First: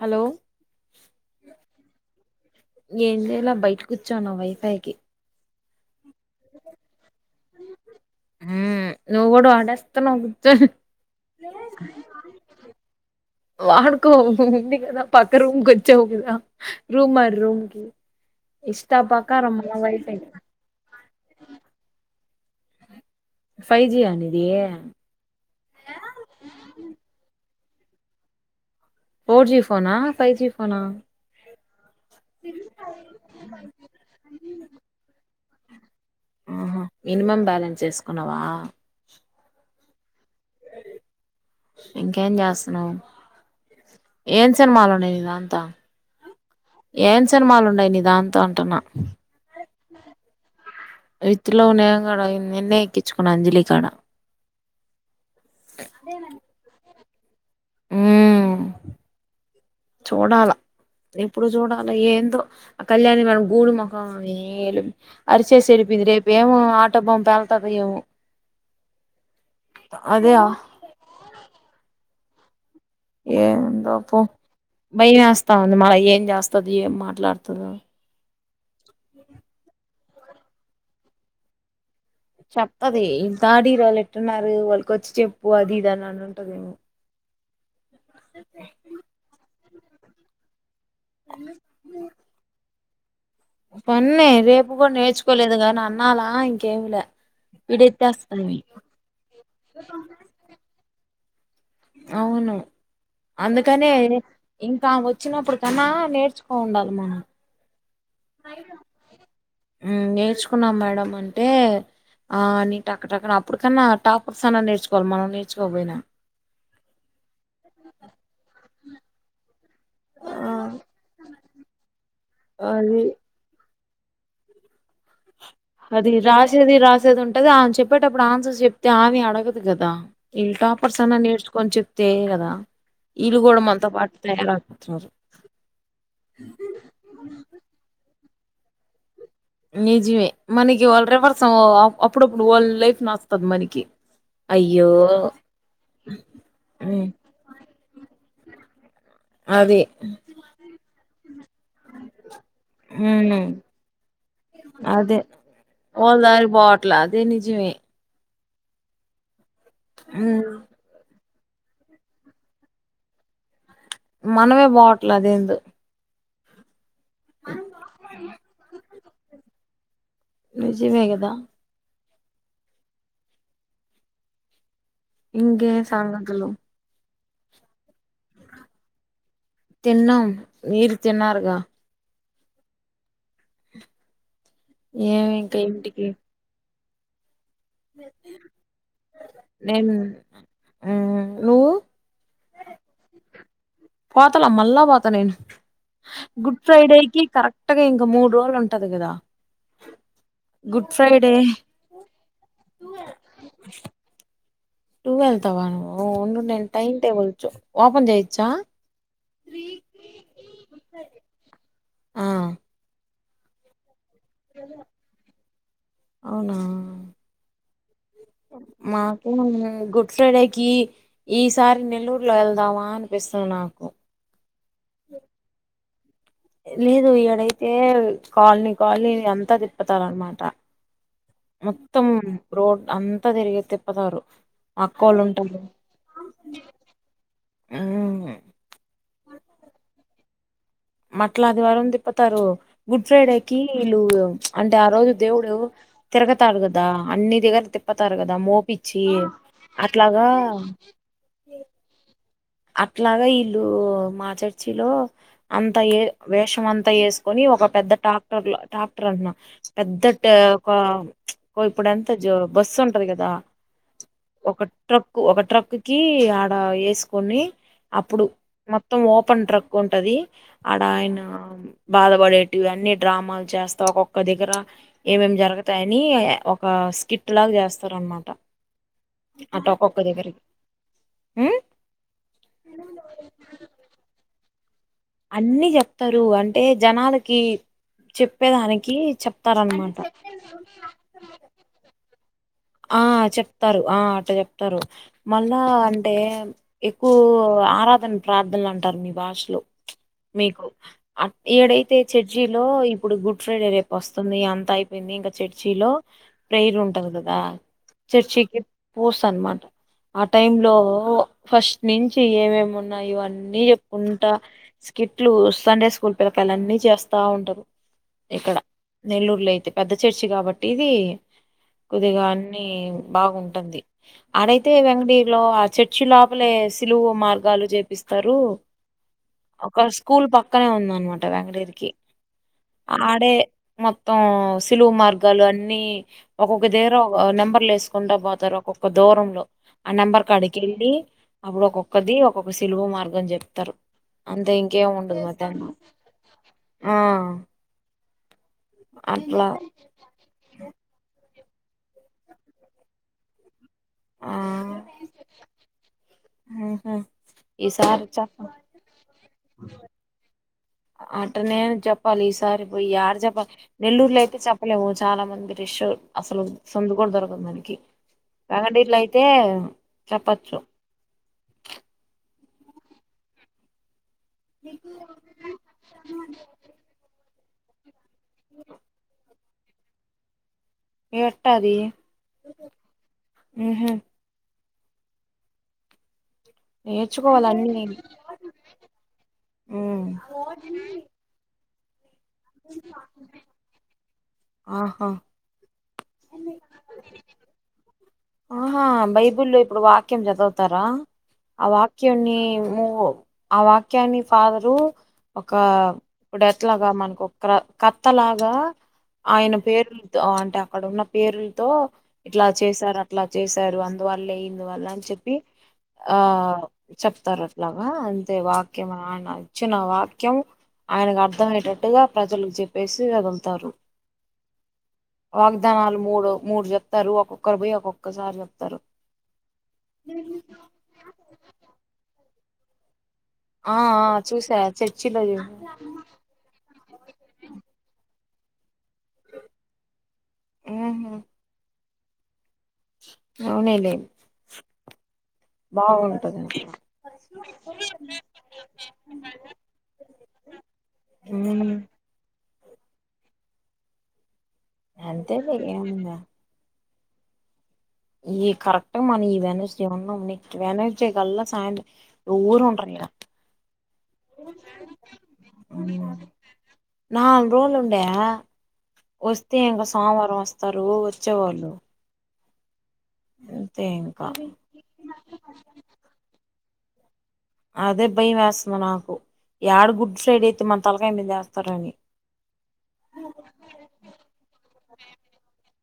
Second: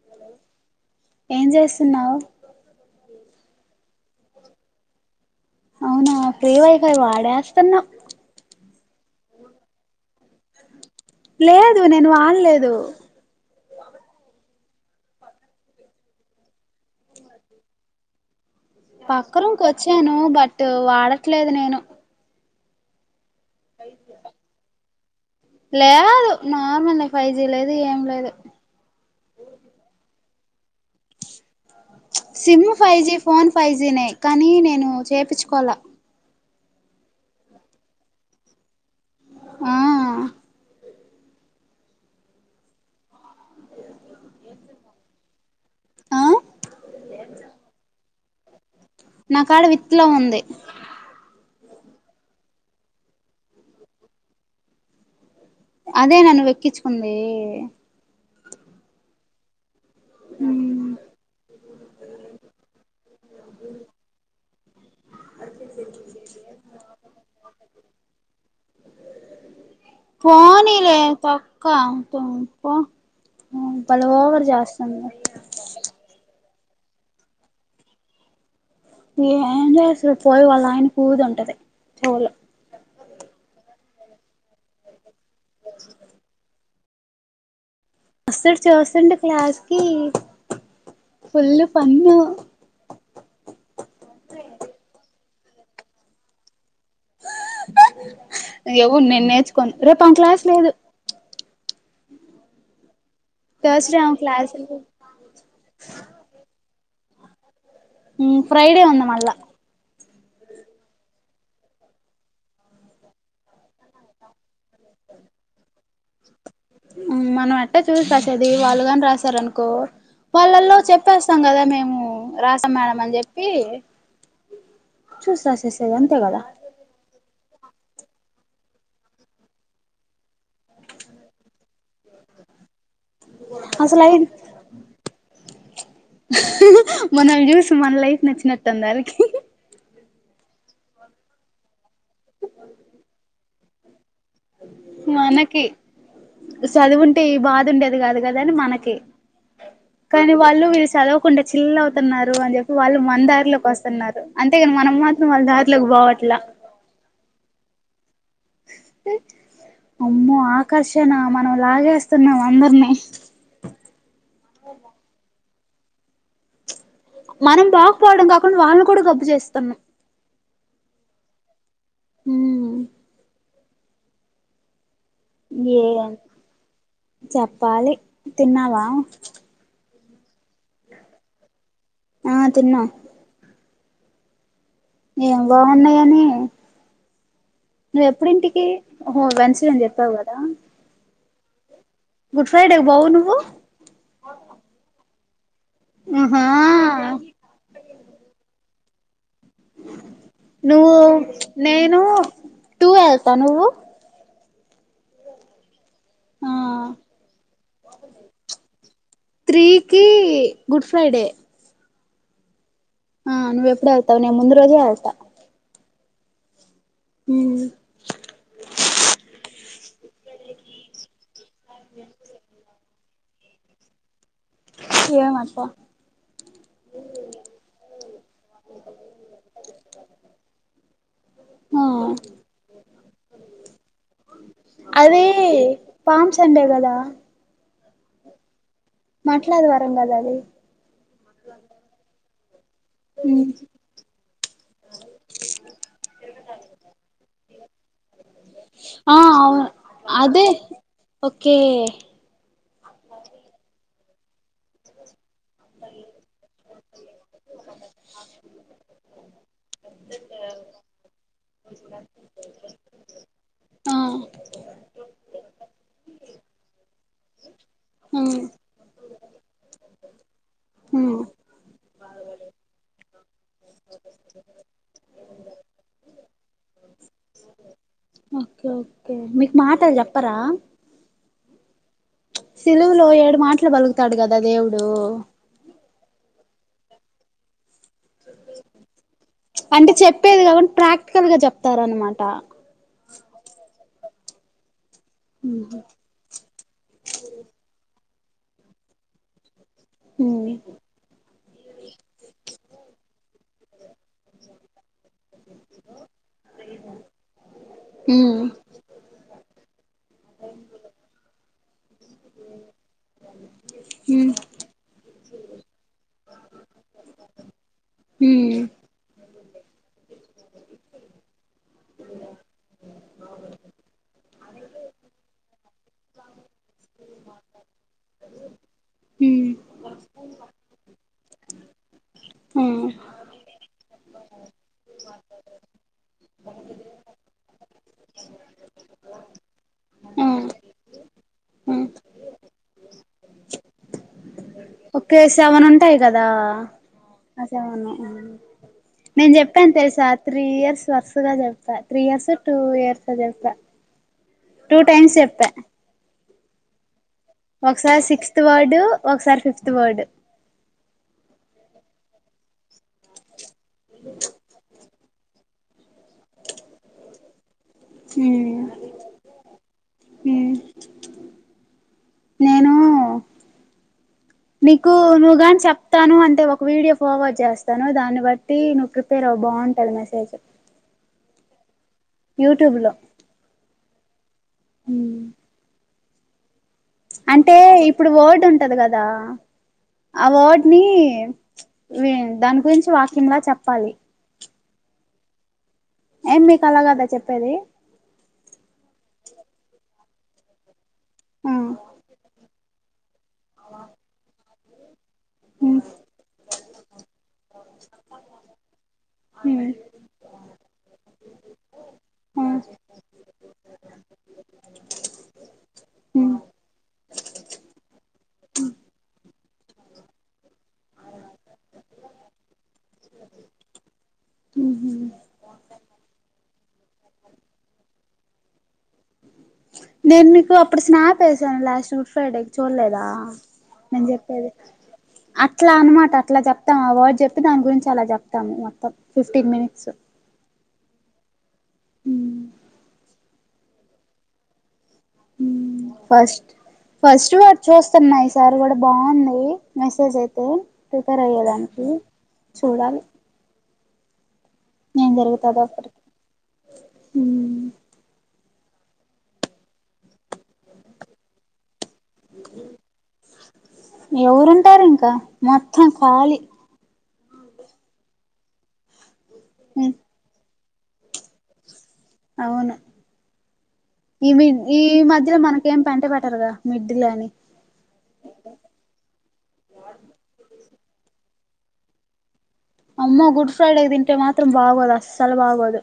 hello ఏం చేస్తున్నావు ఏం చేయాలా బై కూర్చోనా వైఫైకి అవునా ఫ్రీ వై ఫై వాడేస్తున్నాం నువ్ కూడా వాడేస్తున్నావ్ లేదు నేను వాడలేదు దా పక్క రూం కొచ్చావ్ కదా రూమ్ మార్ రూమ్కి పక్క రూంకి వైఫై వచ్చాను బట్ వాడ ట్లేదు నేను ఫైవ్ జి ఆ నీది లేదు నార్మలే ఫైవ్ జీ లే దు ఏం లేదు పోర్ జీ ఫోన్ ఆ ఫైవ్ జీ ఫోనా SIM five G phone five G నే కానీ నేను చేపించుకోవాలా ఆహా మినిమం బ్యాలెన్స్ చేసుకున్నావా ఆ ఇంకేం చేస్తున్నావ్ ఏన్ సినిమాలున్నాయి నిదాంత ఆ ఏం సినిమాలు ఉన్నాయి నీ దాంతో అంటున్నా నా కాడ విత్ లవ్ ఉంది విత్ లవ్ నెన్ కూడ నిన్నే ఎక్కించుకున్నా అంజలి కాడ అదేనా నువ్వెక్కిచు ఉందే ఉహ్మ్ చూడాల ఇప్పుడు చూడాలి ఏందో ఆ కళ్యాణి మనం గూడి మోఖం అరిచేసి వెళ్ళిపోయింది రేపు ఏమో ఆటమ్ బామ్ పెళ్తది ఏమో అదే పోనీలే తొక్క త ఏందోపో చేస్తుంది భయం ఎస్తా ఉంది మా ఏన్ జేస్తది ఏం మాట్లాడుతదో ఏం జేస్తది పోయి వాళ్ళ ఆయన పూదుంటది చెప్ ప్పది ఇల్ థర్డ్ ఇయర్ ఒళ్ళు ఎట్టూనారు వాళ్ళకి వచ్చి చెప్పు అది ఇది అని అని ఉంటదేమో వస్తడు చూస్తుండు క్లాస్ కి ఫుల్ ఫన్నూ పన్నే రేపు కూడా నేర్చుకోలేదు కానీ అన్నాలా ఇంకేంలే ఏమో నేను నేర్చుకోను రేపు మనకి క్లాస్ లేదు అవును అందుకనే థర్స్డే ఆమె క్లాస్ ఇంకా వచ్చినప్పుడు కన్నా నేర్చుకో ఉండాలి ఉ ఉ ఫ్రైడే ఉంది మళ్ళ నేర్చుకున్నాం మేడం అంటే ఆ నేక్కక్కన అప్పటికన్నా టాపర్ మనం ఎట్ట చూసి పట్టది వాళ్ళుగాని రాసారు అనుకో ఆ, వాళ్ళల్లో చెప్పేస్తాం కదా మేము రాసాం మేడమ్ అది అని చెప్పి చూసి రాసేసేది అది అంతే కదా రాసేది రాసేది ఉం అంటది ఆయ చెప్పేటప్పుడు ఆన్సర్స్ చెప్తే ఆమె అడగదు కదా ఇళ్లు టాపర్స్ అన్నా నేర్చుకొని చెప్తే కదా ఇళ్ళు కూడా మనతో పాటు తయారవుతున్నారు మనల్ని చూసి మనలైఫ్ నచ్చినట్టుందానికి నిజమే మనకి వాళ్ళ రివర్స్ అప్పుడప్పుడు వాళ్ళ లైఫ్ నాస్తాధి మనకి అయ్యో మనకి మ్ చదువుంటే ఈ బాధ ఉండేది కాదు కదని మనకి అదే కానీ వాళ్ళు విసారా చిల్ల అవుతున్నారు అని చెప్పి వాళ్ళు మన మ్ దారిలోకి వస్తున్నారు అంతేగాని మనం అదే మాత్రం వాళ్ళ దారిలోకి వాళ్ళ పోవట్లా దారి పోవట్లా అదే నిజమే స అమ్మో మ్ ఆకర్షణ ఆమె మనం లాగేస్తున్నాం అందరినీ మనమే పోవట్ల అదేందో మనం పోకపోవడం కాకుండా వాళ్ళని కూడా గబ్బు చేస్తున్నాం నిజమే కదా హమ్ ఇంకేం ఏం సంగతులు చెప్పాలి తిన్నావా తిన్నాం మీరు తిన్నారుగా ఆ తిన్న ఏమి ఏం ఇంకా ఇంటికి బాగున్నాయని నువ్వెప్పుడింటికి ఒహో వెన్సివని చెప్పావు కదా నుూ గుడ్ ఫ్రైడే బౌను పాతలా మళ్ళా పాత నేను ఆహా గుడ్ ఫ్రైడే కి కరెక్ట్ గా ఇంకా మూడు రోజులు ఉంట కదు కదా గుడ్ నువ్వు ఫ్రైడే నేను టూ వెల్త నువ్వు టుూ వెళ్తవ నువు ఓ ఉ ఆ టై టేబుల్ ఓపన్ చేయిచ్చా త్రీకి గుడ్ ఫ్రైడే ఆ నువ్వ ఎప్పుడ ముందు రోజే వెళ్తా అవునా మాకు గుడ్ ఫ్రైడేకి ఈసారి నెల్లూరులో వెళ్దామా అని విస్తు నాకు ఏం అట్ట లేదు ఈడ డైతే కాలనీ కాలనీ అంతా తిప్పతారు అనమాట ఆ మొత్తం రోడ్ అంతా తిరిగిే తిప్పతారు మక్కో వాళ్ళు అదే ఉంటారు పామ్ సండే కదా ఆ మట్లాదు వరంగద అది అ మట్లా అదివారం దిప్ప తరు గుడ్ ఉమ్ ఫ్రైడేకి వీళ్ళు అంటే ఆ రోజు దేవుడు తిరగతారు కదా అన్ని దగ్గర తిప్పతారు కదా మోపచ్చి ఆ అవును అట్లాగా అదే ఓకే అట్లాగా విల్లు మా చర్చిలో అంతా ఏ వేషం అంతా వేసుకొని ఒక పెద్ద ట్రాక్టర్ ట్రాక్టర్ అంటున్నా పెద్ద ఒక ఇప్పుడంత బస్సు ఉంటది కదా ఆ ఒక ట్రక్ ఒక ట్రక్కిి వేసు కొన్ని అప్పుడు ఉమ్ మొత్తం ఓ ప్పని్రక్కు ఉంటుంది ఆడ ఉమ్ ఆయన బాధపడేటివి అన్నీ డ్రామాలు చేస్తా ఒక్కొక్క దగ్గర ఏమేం జరుగుతాయని ఒక స్కిట్ లాగా చేస్తారు అనమాట ఓకే ఓకే మీకు మాటలు చెప్పరా ఆ సిలువులో ఏడు మాటలు బలుగుతాడు కదా దేవుడు అన్నిీ చెప్ స్తారు అంటే జనాలకి చెప్పేదానికి అంటే చెప్తారనమాట చెప్పేది కాబట్టి ప్రాక్టికల్ గా చెప్తారనమాట ఆ చెప్తారు ఆ ఆట చెప్తారు మళ్ళా అంటే ఎక్కువ ఆరాధన ప్రార్థనలు అంటరు మీ భాషలో ఉమ్ మీకు అ ఈడైతే చర్చి లో ఇప్పుడు గుడ్ ఫ్రైడే రేపు వస్తుంది అంత అయ్ ఇంక చర్చిలో ప్రేర్ ఉంటది ఉమ్ చర్చ్కి పూస అనమాట ఆ టైమ్ లో ఫస్ట్ నుంచి ఏమేమి ఉన్నాయో ఆన్నీ చెప్పుకుంటా స్కిట్లు సండే స్కూల్ పిలకాయల్ అన్ని చేస్తా ఉంటరు హమ్ నెల్లూరులో అయితే పెద్ద చర్చి కాబట్టి ఇది కొద్దిగా అన్నిీ బాగుంటుంది ఆడైతే వెంకటగిరిలో ఆ చర్చి లోపలే సిలువు మార్గాలు చేపిస్తారు ఒక స్కూల్ పక్కనే ఉంద అనమాట వెంకటగిరికి ఆడే మొత్తం సిలువు మార్గాలు అన్నిీ ఒకొ ఒక దేర నెంబర్లు వేసుకుంటా పోతారు ఒక్కొక్క దూరంలో ఆ నెంబర్ క అడికి వెళ్ళి అప్పుడు ఒక్కొక్కది ఒక్కొక్క సలువు మార్గం చెప్తారు అంతే ఇంకా ఒకఓే సెవెన్ ఉంటాయి కదా ఆ సెవెన్ నేను అట్లా చెప్పాను తెలుసా త్రీ ఇయర్స్ వరుసగా చెను త్రీ ఇయర్స్ టూ ఇయర్స్ ఒ జెప్ప ఆ టూ టైమ్స్ చెప్పా హమ్ హా ఒకసారి సిక్స్త్ వర్డు ఒకసారి ఫిఫ్త్ వర్డు అట్టనే జెప్ చెప్పాలి ఈసారి పోయి యాడ చెప్ప నెల్లూరులో అయితే చెప్పలేవు చాలా మంది రష్షు అసలు సందు కూడ దొరకదు మనకి రంగడీట్లో అయితే చెప్పచ్చు నేను నీకు నువ్వు గానీ చెప్తాను అంటే ఒక వీడియో ఫార్వర్డ్ చేస్ తను దాను బట్టి నువు ప్రిపేర్ అవ్ బాం ట్టను మసేజు ఎట్ట అది యూటుబ్ లో ఉహు హమ్ నేర్చుకోవాలి అంటే అన్నీ ఇప్పుడు వర్డ్ ఉంటది కదా ఉమ్ ఆ వర్డ్ ని ప్చ్ వీ దన్ గురించి వాక్యంల చెప్పాలి ఆహా ఏం మీక్ అలగాద చెప్పేది ఆహా బైబుల్ల్లో ఇప్పుడు వాక్యం చదువుతరా ఆ వాక్యన్ని నువ్వు ఆ వాక్యాన్ని ఫాదర్ రు ఒక ఉమ్ ఇప్పుడ ఎట్ లాగా మనకు క కత్త లాగా ఆయన ఉమ్ పేరులతో అంటే అక్కడ ఉన్న పేరులతో ఆ ఇట్లా చేశారు చేశారు అందువల్ల ఇందువల్ల అని చెప్పి ఆ ఉమ్ చెప్తారు అట్లాగా అంతే వాక్యం చ్చనా వాక్యం ఆయనకు అర్థ అయ్యటట్టుగా ప్రజలు చెప్పేసి వదులుతారు ఉహు వాగ్దానాలు మూడు మూడు చెప్తారు ఒక్కొక్కరు పోయి ఒక్కొక్కరు ఒకజారి చెప్తారు నేను నీకు అప్పుడు స్నాప్ ఎస్సాము లాస్ట్ గుడ్ ఫ్రైడే చూడలేదా ఆ నేను ఆ చెప్పేది చూసా చర్చిలో చూ అట్లా అనమాట అట్లా చెప్తాం ఆ వర్డ్ చెప్పి దాని గురించి అలా చెప్తాం ము మొత్తం ఫిఫ్టీన్ మినిట్స్ ఆహ హ అవునేలె ఫస్ట్ ఫస్ట్ వాడు చూస్తున్నాయి సార్ కూడా బాగుంది మెసేజ్ అయితే ప్రిపేర్ అయ్యేదానికి చూడాలి ఏం అంతేలే జరుగుతదో అప్పటికి ఇంకేంఉంది ఆడ ఈ కరెక్ట్గా మన ఈ వెడ్నెస్దే ఉన్నాం నెక్స్ట్ వెడ్నెస్డే కళ్ళ సాం ఎవరుంటారు ఇంకా మొత్తం ఖాళీ నాలుగు రోజులు ఉండే వస్తే ఇంకా సోమవారం వస్త తరు వచ్చేవాళ్ళు అవును అంతే ఇంకా ఈ ఈ మధ్యలో మనకేం పెంట పెట్టరుగా మిడ్ లని అదే భయం వేస్తుంది నాకు ఏడ గుడ్ ఫ్రైడే అయితే మన తలకాయి మీద వేస్తారని అమ్మ గుడ్ ఫ్రైడే తింటే మాత్ర త్రం బాగోదు అస్సలు బగోదు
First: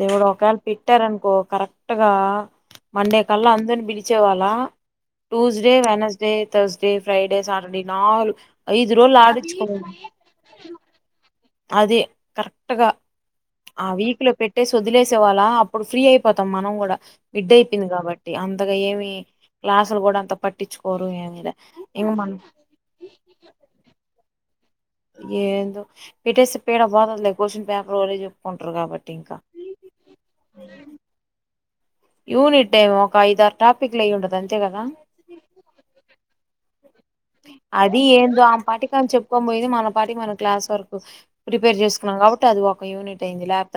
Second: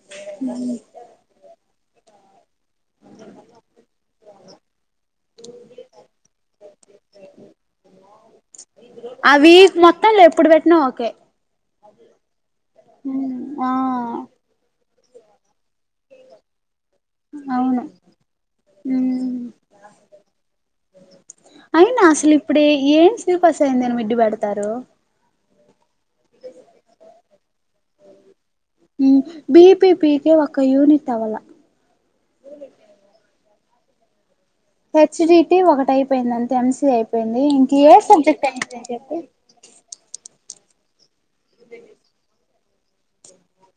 దేవుడు ఒకేళ పెట్టార అనుకో కరెక్ట్ కరెక్టుగా మండే కల్లా అందని పిలిచేవాళ్ళ Tuesday Wednesday Thursday Friday Saturday నాలుగు ఐదు రోజులు ఆ ఆడించుకో వీక్ మొత్తంలో ఎప్పుడు పెట్టినా ఓకే ఆది కరెక్ట్ గా ఆ వీక్ లో పెట్టేసి వదిలేసే వాళ్ళ అప్పుడు ఫ్రీ అయిపోతాం మనం కూడా మిడ్ అయిపోయింది కాబట్టి అంతగా ఏమి అవును క్లాసులు కూడా అంత పట్టించుకోరు ఏమిద అయినా ఇ మ అసలు తారు ఏందొ పెట్టేస్తే పీడ పోతదిలే క్వశ్చన్ పేపర్ వాళ్లే చెప్పుకుంటారు కాబట్టి ఇంకా బీపీపీకే ఒక యూనిట్ అవ్వాల యూనిట్ టైం ఒక ఐదారు టాపిక్ లయి ఉండదు అంతే కదా హెచ్ డిటి ఒకటి అయిపోయిందంతే ఎంస అయిపోంది అది ఏందో ఆమె పాటికిని చెప్పుకో పోయింది మన పాటికి మన క్లాస్ వర్కు ప్రిపేర్ చేసుకున్నా కాబట్టి అ ఒక యూనిట్ అయింది లాప్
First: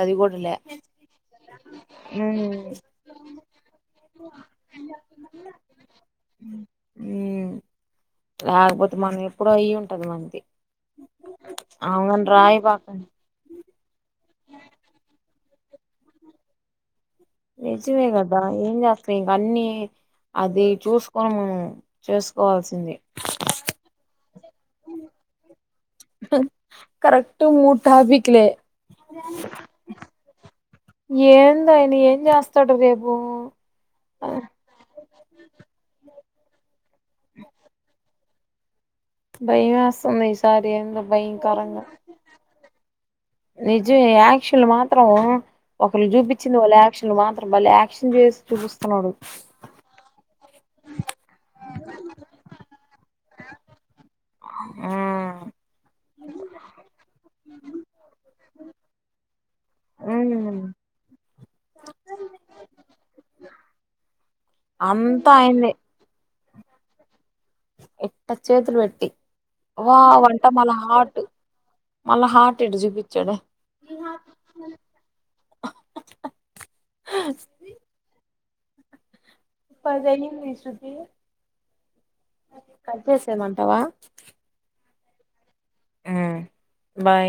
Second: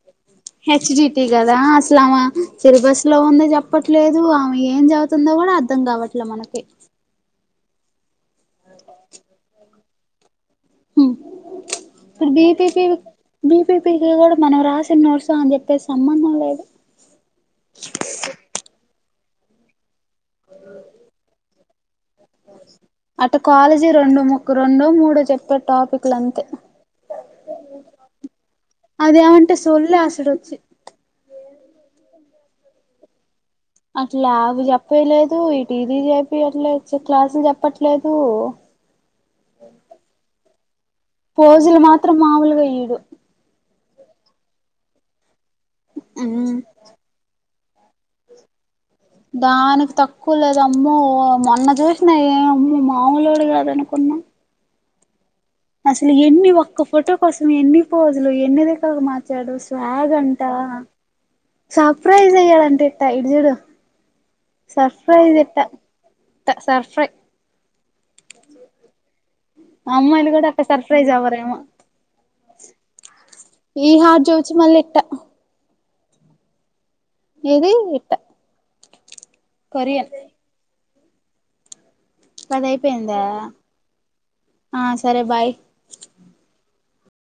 హెచ్‌డీటీ కదా అసలు ఆమె సిలబస్ లో ఉంద చెప్పట్లేదు ఆమె ఏం చెపుతుందో కూడా అర్ధం కావట్లే మనకి రాకపోతే మనం ఎప్పుడో అయ్యి ఉంట టార్ మంది ఉమ్ బీపీపీ పాకం బీపీపీకి కూడా మనం రాసిన నోర్సు ఆమె చెప్పేది సంబంధం లేదు నిజమేగదా ఏం చేస్తాం ఇంక అన్ని అది చూసుకొని మేము చేసుకోవాల్సింది ఒక రెండో మూడో చెప్ప టాపిక్లు అంతే కరెక్ట్ మూడు టాపిక్లే అదేమంటే సొల్లే ఆసడొచ్చి ఏందాయనా ఏం చేస్తాడు రేపు అట్లా అవి పోయలేదు ఇటు ఇది చెప్పియ్యట్లేదు క్లాసులు చెప్పట్లేదు భయమేస్తుంది ఈ సారి పోజులు మాత్రం మామూలుగా ఇయ్యడు నిజు ఈ యాక్చువల్ మాత్రం ఒకళ్లు చూపించింది వాళ్ళ యాక్షన్లు మాత్రం మళ్లీ యాక్షన్ చేసి చూపిస్తా దానికి తక్కువ లేదు అమ్మో మొన్న చూసిన ఏ అమ్మో మామూలోడు కాదనుకున్నా హు అసలు ఎన్ని ఒక్క ఫోటో కోసం ఎన్ని పోజులు ఎన్నిదిక్కులకి మరు చెడు స్వాగ్ ఉమ్ అంటవా సర్ప్రైజ్ అయ్యాలంట ఇట్ట ఇటుజూడు అంతా సర్ప్రైజ్ ఎట్టా ఆయన్నే సర్ప్రైస్ ఇట్టచేతులు పెట్టి వావ్ అమ్మాయిలు అంట కూడా అట్టా మళ్ళ సర్ప్రైజ్ హార్ట్ అవ్వారేమ మళ్ళా హార్ట్ ఇటు చూపించాడు ఈ హార్ట్ చూచ్చి మళ్ళీ ఇట్టా హా హా ఏది ఇట్టా పది అయింది శృతి కట్ పదయిపోయింద చేసేయమంటావా ఆ సరే బాయ్ ఉమ్ బాయ్